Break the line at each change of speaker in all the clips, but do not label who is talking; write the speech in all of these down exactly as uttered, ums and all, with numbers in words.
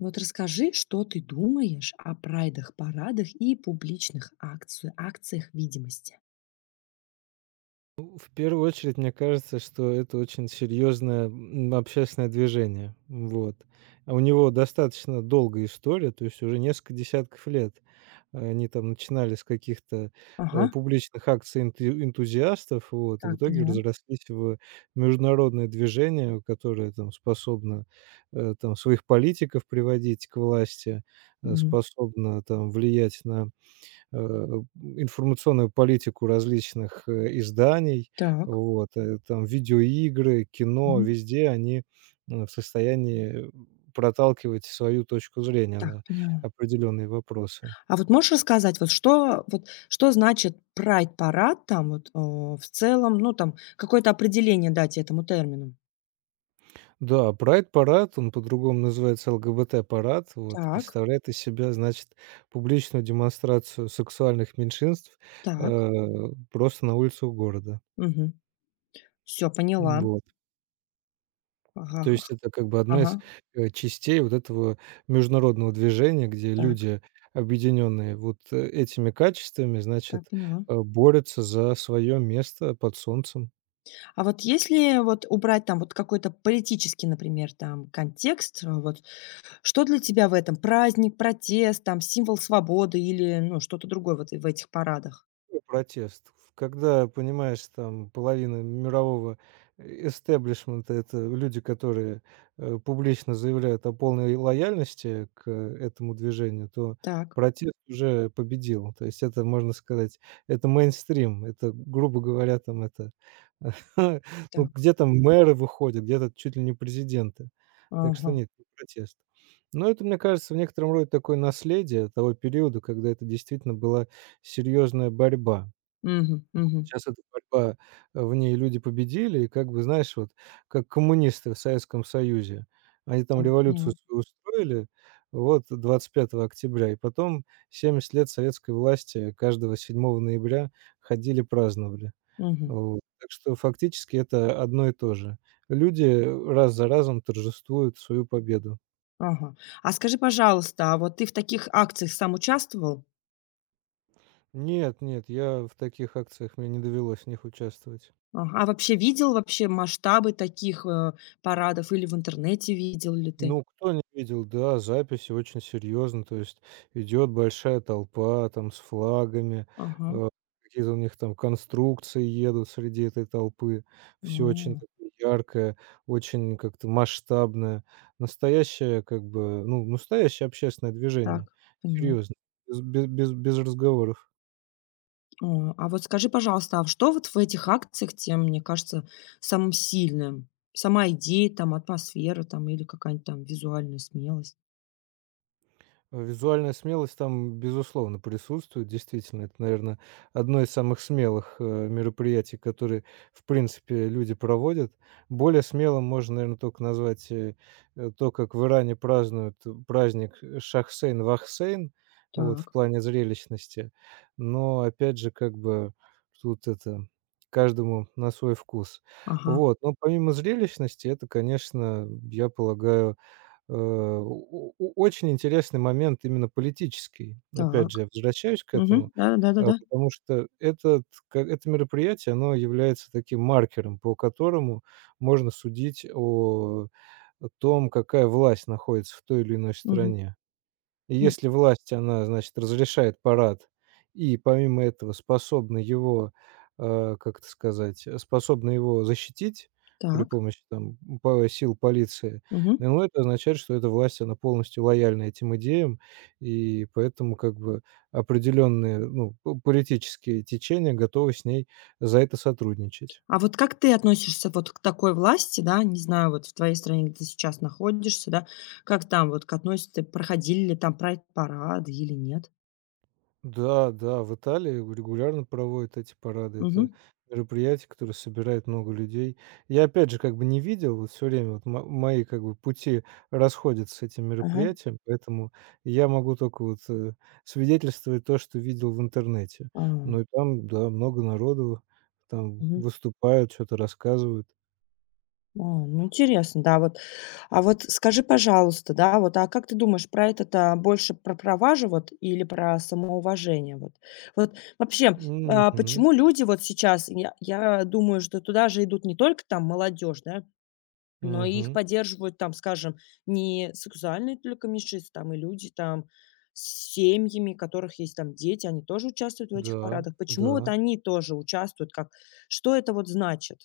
Вот расскажи, что ты думаешь о прайдах, парадах и публичных акци- акциях видимости.
Ну, в первую очередь, мне кажется, что это очень серьезное, м, общественное движение. Вот. А у него достаточно долгая история, то есть уже несколько десятков лет. а, Они там начинали с каких-то, э,
Ага,
публичных акций энту энтузиастов, вот, и в
так,
итоге
поняла.
разрослись в международное движение, которое там способно, э, там своих политиков приводить к власти, э,
Мгм.
способно там влиять на э, информационную политику различных, э, изданий.
Так,
Вот, э, там видеоигры, кино,
мгм.
везде они, м, в состоянии проталкивать свою точку зрения
Так,
на
поняла.
определенные вопросы.
А вот можешь рассказать, вот что, вот, что значит прайд-парад там вот, о, в целом, ну там какое-то определение дать этому термину?
Да, прайд-парад, он по-другому называется ЛГБТ-парад, вот,
Так,
представляет из себя, значит, публичную демонстрацию сексуальных меньшинств, э,
так,
просто на улицах города.
угу. все, поняла.
Вот.
Ага,
То
ага,
есть это как бы одна
ага,
из, э, частей вот этого международного движения, где
так,
люди, объединенные вот, э, этими качествами,
так,
значит,
поняла.
э, борются за свое место под солнцем.
А вот если вот убрать там вот какой-то политический, например, там контекст, э, вот что для тебя в этом? Праздник, протест, там символ свободы или, ну, что-то другое вот и в этих парадах?
Какой протест? Когда, понимаешь, там половина мирового э, эстеблишмента — это люди, которые, э, публично заявляют о полной лояльности к этому движению, то
Так,
протест уже победил. То есть это, можно сказать, это мейнстрим, это, грубо говоря, там это ну,
так.
где там мэры выходят, где-то чуть ли не президенты. Так что
Ага.
нет, не протест. Но это, мне кажется, в некотором роде такое наследие того периода, когда это действительно была серьезная борьба.
Мгм, мгм.
Сейчас эта борьба, э, в ней люди победили, и как бы, знаешь, вот как коммунисты в Советском Союзе. Они там
Так, поняла.
революцию свою устроили, вот 25 октября, и потом 70 лет советской власти каждого 7 ноября ходили, праздновали.
Мгм.
Вот. Так что фактически это одно и то же. Люди раз за разом торжествуют свою победу.
Ага. А скажи, пожалуйста, а вот ты в таких акциях сам участвовал?
Нет, нет, я в таких акциях, мне не довелось в них участвовать.
Ага. А вообще видел вообще масштабы таких, э, парадов или в интернете видел ли ты?
Ну, кто не видел, да, записи очень серьезно, то есть идет большая толпа там с флагами,
Ага.
э, какие-то у них там конструкции едут среди этой толпы,
А.
все очень такое яркое, очень как-то масштабное, настоящее как бы, ну, настоящее общественное движение,
Так, поняла.
серьезно, без, без, без без разговоров.
О, а вот скажи, пожалуйста, а в что вот в этих акциях тем, мне кажется, самым сильным? Сама идея, там, атмосфера, там, или какая-нибудь там визуальная смелость?
Э, визуальная смелость там, безусловно, присутствует. Действительно, это, наверное, одно из самых смелых, э, мероприятий, которые, в принципе, люди проводят. Более смелым можно, наверное, только назвать, э, э, то, как в Иране празднуют праздник Шахсейн-Вахсейн, вот, в
Так,
плане зрелищности. Но, опять же, как бы тут это каждому на свой вкус.
ага,
Вот. Но помимо зрелищности, это, конечно, я полагаю. Э, о о очень интересный момент именно политический. Опять же,
так.
я возвращаюсь к
Мгм.
этому, э,
Да-да-да-да-да.
потому что этот ка это мероприятие, оно является таким маркером, по которому можно судить о том, какая власть находится в той или иной
Мгм.
стране. И
Ну,
если власть, она, значит, разрешает парад и помимо этого способна его, э, как это сказать, э, способна его защитить при
так.
помощи там по сил полиции,
Мгм.
ну, это означает, что эта власть, она полностью лояльна этим идеям, и поэтому как бы определенные, ну, п политические течения готовы с ней за это сотрудничать.
А вот как ты относишься вот к такой власти, да, не знаю, вот в твоей стране, где ты сейчас находишься, да, как там вот к относятся, проходили ли там прайд-парады или нет?
Да, да, в Италии регулярно проводят эти парады. Это
Мгм.
мероприятие, которое собирает много людей. Я, опять же, как бы не видел, вот все время вот мо- мои как бы пути расходятся с этим
Ага.
мероприятием, поэтому я могу только вот э, свидетельствовать то, что видел в интернете.
А,
Ну и там, да, много народу, там
мгм.
выступают, что-то рассказывают.
А, ну интересно, да, вот. А вот скажи, пожалуйста, да, вот, а как ты думаешь, про это то больше про права же вот или про самоуважение вот? Вот вообще, а,
Мгм,
почему люди вот сейчас, я я думаю, что туда же идут не только там молодежь, да, но и их
мгм,
поддерживают там, скажем, не сексуальные только меньшинства, там и люди там с семьями, у которых есть там дети, они тоже участвуют в этих
да,
парадах. Почему вот
да.
они тоже участвуют? Как что это вот значит?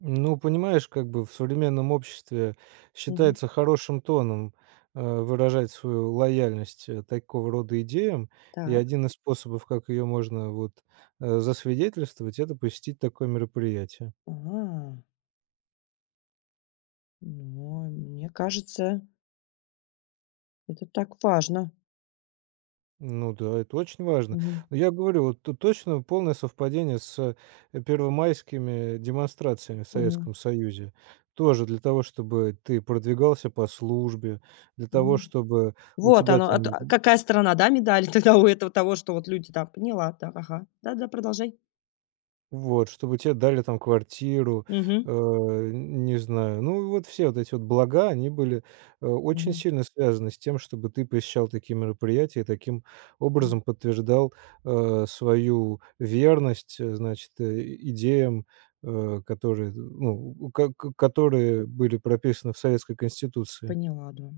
Ну, понимаешь, как бы в современном обществе
Мгм.
считается хорошим тоном, э, выражать свою лояльность, э, такого рода идеям. И
Так.
один из способов, как ее можно вот, э, засвидетельствовать — это посетить такое мероприятие.
А. Но мне кажется, это так важно.
Ну да, это очень важно.
Мгм.
Но я говорю, вот тут точно полное совпадение с, э, первомайскими демонстрациями в
Мгм.
Советском Союзе. Тоже для того, чтобы ты продвигался по службе, для того,
М.
чтобы у
Вот
тебя
оно, а т
там
а какая сторона, да, медали тогда у этого того, что вот люди там поняла, да, ага. Да-да, продолжай.
Вот, чтобы тебе дали там квартиру,
Мгм.
э, не знаю. Ну, вот все вот эти вот блага, они были, э, очень
Мгм.
сильно связаны с тем, чтобы ты посещал такие мероприятия и таким
Мгм.
образом подтверждал, э, свою верность, э, значит, э, и- идеям, э, которые, ну, у ко ко которые были прописаны в советской конституции.
Поняла, да.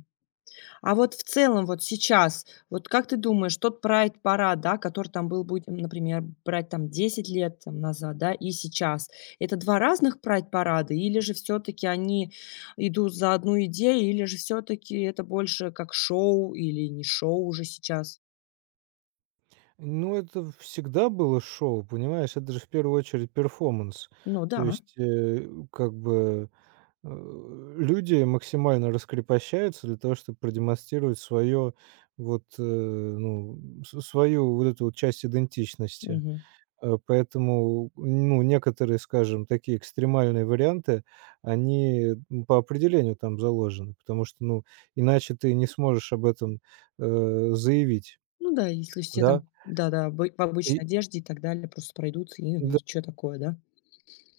А вот в целом вот сейчас, вот как ты думаешь, тот прайд-парад, да, который там был, будем, например, брать там десять лет там назад, да, и сейчас, это два разных прайд-парада или же все таки они идут за одну идею, или же все таки это больше как шоу или не шоу уже сейчас?
Ну, это всегда было шоу, понимаешь? Это же в первую очередь перформанс.
Ну да,
То есть, э, как бы э, люди максимально раскрепощаются для того, чтобы продемонстрировать свое вот, э, ну, с свою вот эту вот часть идентичности.
мгм.
Э, поэтому, ну, некоторые, скажем, такие экстремальные варианты, они, м, по определению там заложены, потому что, ну, иначе ты не сможешь об этом, э, заявить,
Ну да, если все
да.
там, да-да, обы в
И
обычной одежде и так далее, просто пройдутся, и ну и
да.
чё такое, да?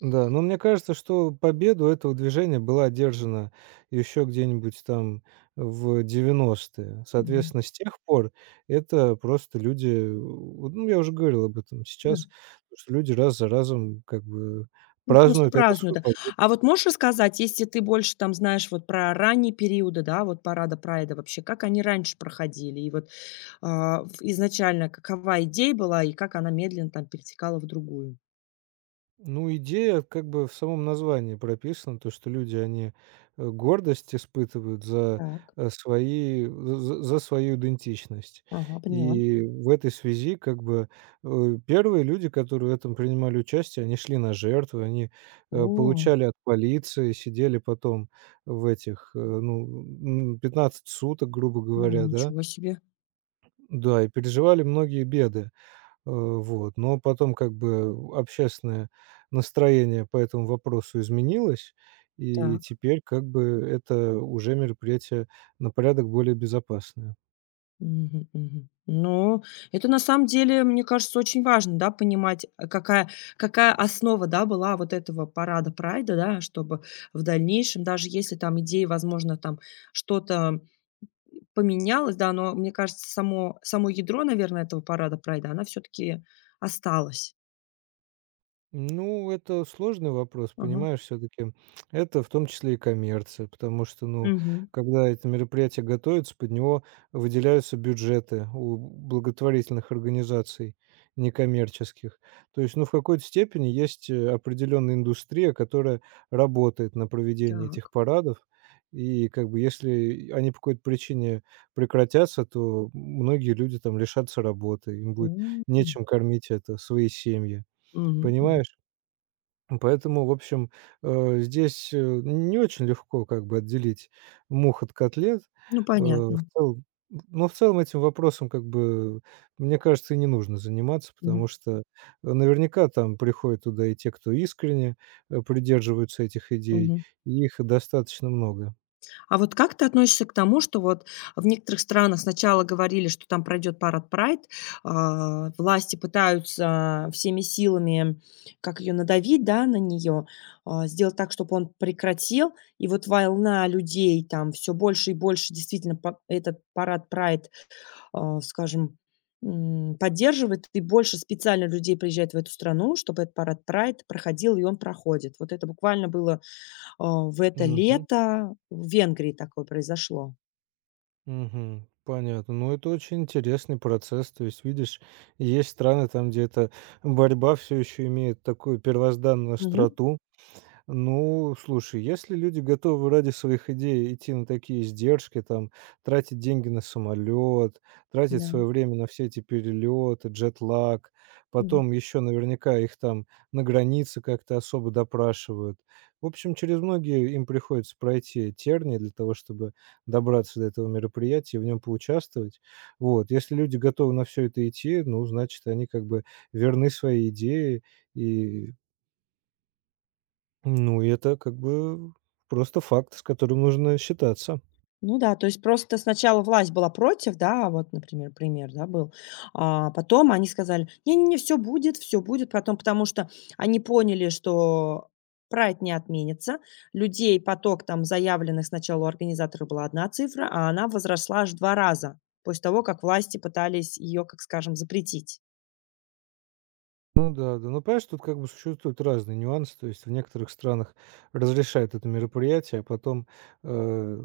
Да, но мне кажется, что победу этого движения была одержана еще где-нибудь там в девяностые,
Мгм.
Соответственно, с тех пор это просто люди, вот, ну, я уже говорил об этом
Да.
сейчас, что люди раз за разом как бы
Ну, просто
празднуют эту
празднуют,
свою
да.
победу.
А вот можешь рассказать, если ты больше там знаешь вот про ранние периоды, да, вот парада Прайда вообще, как они раньше проходили? И вот, а, в изначально какова идея была и как она медленно там перетекала в другую?
Ну, идея как бы в самом названии прописана, то, что люди, они э, гордость испытывают за
Так,
э, свои, за, за- за свою идентичность.
ага, поняла.
И в этой связи как бы э, первые люди, которые в этом принимали участие, они шли на жертвы, они
О,
э, получали от полиции, сидели потом в этих, э, ну, м, 15 суток, грубо
о,
говоря, да,
ничего себе.
да, и переживали многие беды. Э, вот. Но потом как бы общественное настроение по этому вопросу изменилось, и
Так.
теперь как бы это уже мероприятие на порядок более безопасное.
Мгм, мгм. Ну, это на самом деле, мне кажется, очень важно, да, понимать, а, какая, какая основа, да, была вот этого парада Прайда, да, чтобы в дальнейшем, даже если там идеи, возможно, там что-то поменялось, да, но мне кажется, само, само ядро, наверное, этого парада Прайда, она все-таки осталась.
Ну, это сложный вопрос,
Ага.
понимаешь, все таки это в том числе и коммерция, потому что, ну,
Мгм.
когда это мероприятие готовится, под него выделяются бюджеты у благотворительных организаций некоммерческих. То есть, ну, в какой-то степени есть, э, определенная индустрия, которая работает на проведение этих
Так.
парадов. И как бы если они по какой-то причине прекратятся, то многие люди там лишатся работы, им будет
М.
нечем кормить это свои семьи.
Мгм, мгм.
Понимаешь? Поэтому, в общем, э, здесь, э, не очень легко как бы отделить мух от котлет.
Ну,
Э, в
понятно.
целом, но в целом этим вопросом как бы, мне кажется, и не нужно заниматься,
Мгм,
потому что, э, наверняка там приходят туда и те, кто искренне, э, придерживаются этих идей,
мгм.
и их достаточно много.
А вот как ты относишься к тому, что вот в некоторых странах сначала говорили, что там пройдет парад Прайд, а, власти пытаются всеми силами, как ее надавить, да, на нее, а, сделать так, чтобы он прекратил. И вот волна людей там все больше и больше действительно по- этот парад Прайд, а, скажем, м, поддерживает, и больше специально людей приезжает в эту страну, чтобы этот парад Прайд проходил, и он проходит. Вот это буквально было а, в это
Мгм,
лето в Венгрии такое произошло.
мгм. Понятно. Ну, это очень интересный процесс. То есть, видишь, есть страны там, где эта борьба все еще имеет такую первозданную
Мгм.
остроту. Ну, слушай, если люди готовы ради своих идей идти на такие издержки, там, тратить деньги на самолет, тратить
Да.
свое время на все эти перелеты, джетлаг,
Мгм.
потом еще наверняка их там на границе как-то особо допрашивают. В общем, через многие им приходится пройти тернии для того, чтобы добраться до этого мероприятия и в нем поучаствовать. Вот. Если люди готовы на все это идти, ну, значит, они как бы верны своей идее и ну, и это как бы просто факт, с которым нужно считаться.
Ну да, то есть просто сначала власть была против, да, вот, например, пример, да, был. А потом они сказали: "Не-не-не, все будет, все будет". Потом, потому что они поняли, что прайд не отменится. Людей, поток там заявленных сначала у организатора была одна цифра, а она возросла аж в два раза после того, как власти пытались ее, как скажем, запретить.
Ну да, да. Ну, понимаешь, тут как бы существуют разные нюансы. То есть в некоторых странах разрешают это мероприятие, а потом, э,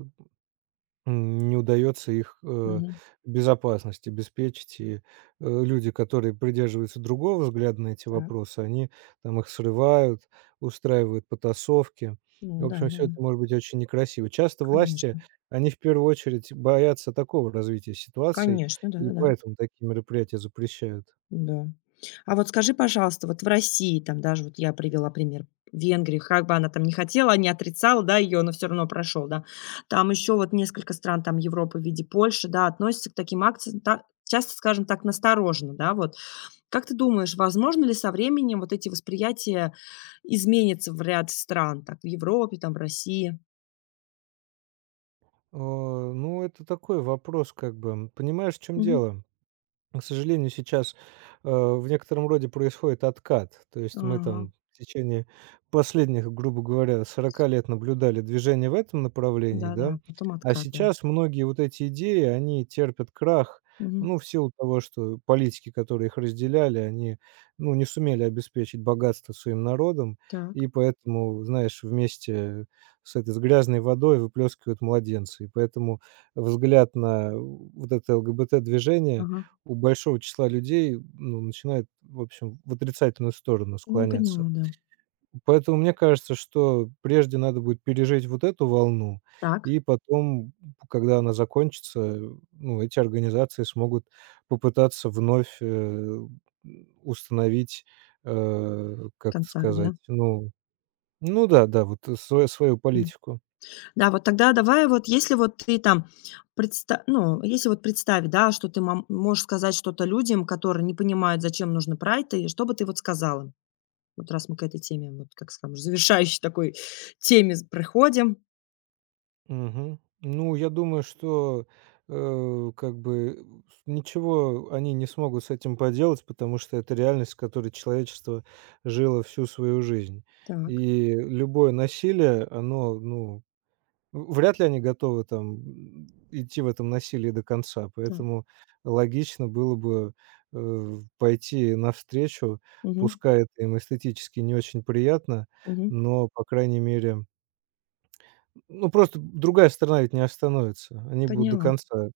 М, не удается их, э,
Мгм.
безопасность обеспечить. И, э, люди, которые придерживаются другого взгляда на эти
Так,
вопросы, они там их срывают, устраивают потасовки. И,
ну
В общем, все
да-да-да,
это может быть очень некрасиво. Часто власти,
конечно.
они в первую очередь боятся такого развития ситуации,
Конечно,
и
да-да-да.
поэтому такие мероприятия запрещают.
Да. А вот скажи, пожалуйста, вот в России, там даже вот я привела пример Венгрии, как бы она там не хотела, не отрицала, да, ее, но все равно прошел, да. Там еще вот несколько стран там Европы в виде Польши, да, относятся к таким акциям, та- часто, скажем так, настороженно, да, вот. Как ты думаешь, возможно ли со временем вот эти восприятия изменятся в ряд стран, так, в Европе, там, в России?
А, ну, это такой вопрос как бы. Понимаешь, в чём
Мгм.
дело? К сожалению, сейчас, э, в некотором роде происходит откат. То есть мы
Ага,
там в течение последних, грубо говоря, сорока лет наблюдали движение в этом направлении, да,
да-да, потом
а
откат, да.
сейчас многие вот эти идеи, они терпят крах,
Мгм.
ну, в силу того, что политики, которые их разделяли, они, ну, не сумели обеспечить богатство своим народом,
Так,
и поэтому, знаешь, вместе с этой, с грязной водой выплескивают младенцы. И поэтому взгляд на вот это ЛГБТ-движение
ага,
у большого числа людей, ну, начинает, в общем, в отрицательную сторону
ну
склоняться.
поняла, да.
Поэтому мне кажется, что прежде надо будет пережить вот эту волну,
Так.
и потом, когда она закончится, э, ну, эти организации смогут попытаться вновь, э, установить, э, как это
Контакт,
сказать,
да?
ну ну да, да, вот свою свою
Мгм.
политику.
Да, вот тогда давай вот, если вот ты там предста ну, если вот представь, да, что ты мом можешь сказать что-то людям, которые не понимают, зачем нужно прайд, и что бы ты вот сказала? Вот раз мы к этой теме, вот как скажем, завершающей такой теме с приходим.
Мгм. Ну, я думаю, что, э, как бы э, с ничего они не смогут с этим поделать, потому что это реальность, с которой человечество жило всю свою жизнь.
Так,
И любое насилие, оно, ну, в вряд ли они готовы там, м, идти в этом насилии до конца.
так.
Поэтому логично было бы, э, пойти навстречу.
Мгм,
Пускай это им эстетически не очень приятно,
мгм.
но, по крайней мере ну, просто другая сторона ведь не остановится. Они будут до
Поняла.
конца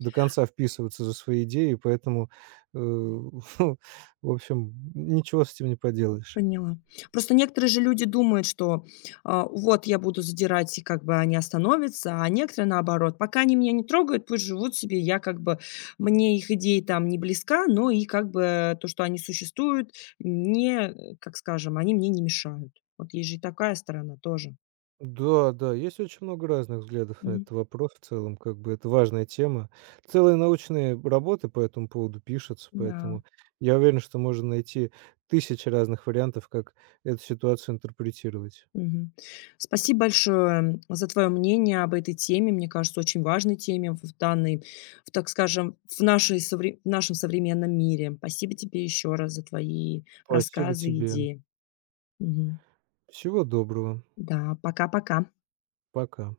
до конца вписываться за свои идеи, поэтому, э, в общем, ничего с этим не поделаешь.
Поняла. Просто некоторые же люди думают, что, а, вот я буду задирать, и как бы они остановятся, а некоторые наоборот: пока они меня не трогают, пусть живут себе, я как бы мне их идея там не близка, но и как бы то, что они существуют, не, э, как скажем, они мне не мешают. Вот есть же и такая сторона тоже.
Да, да, есть очень много разных взглядов на
Мгм.
этот вопрос в целом, как бы это важная тема. Целые научные работы по этому поводу пишутся,
Да.
поэтому я уверен, что можно найти тысячи разных вариантов, как эту ситуацию интерпретировать.
Мгм. Спасибо большое за твое мнение об этой теме. Мне кажется, очень важной теме в в данной, в, так скажем, в, нашей, совре- в нашем современном мире. Спасибо тебе еще раз за твои
Спасибо
рассказы и
тебе.
идеи. Мгм.
Всего доброго.
Да, пока-пока.
Пока.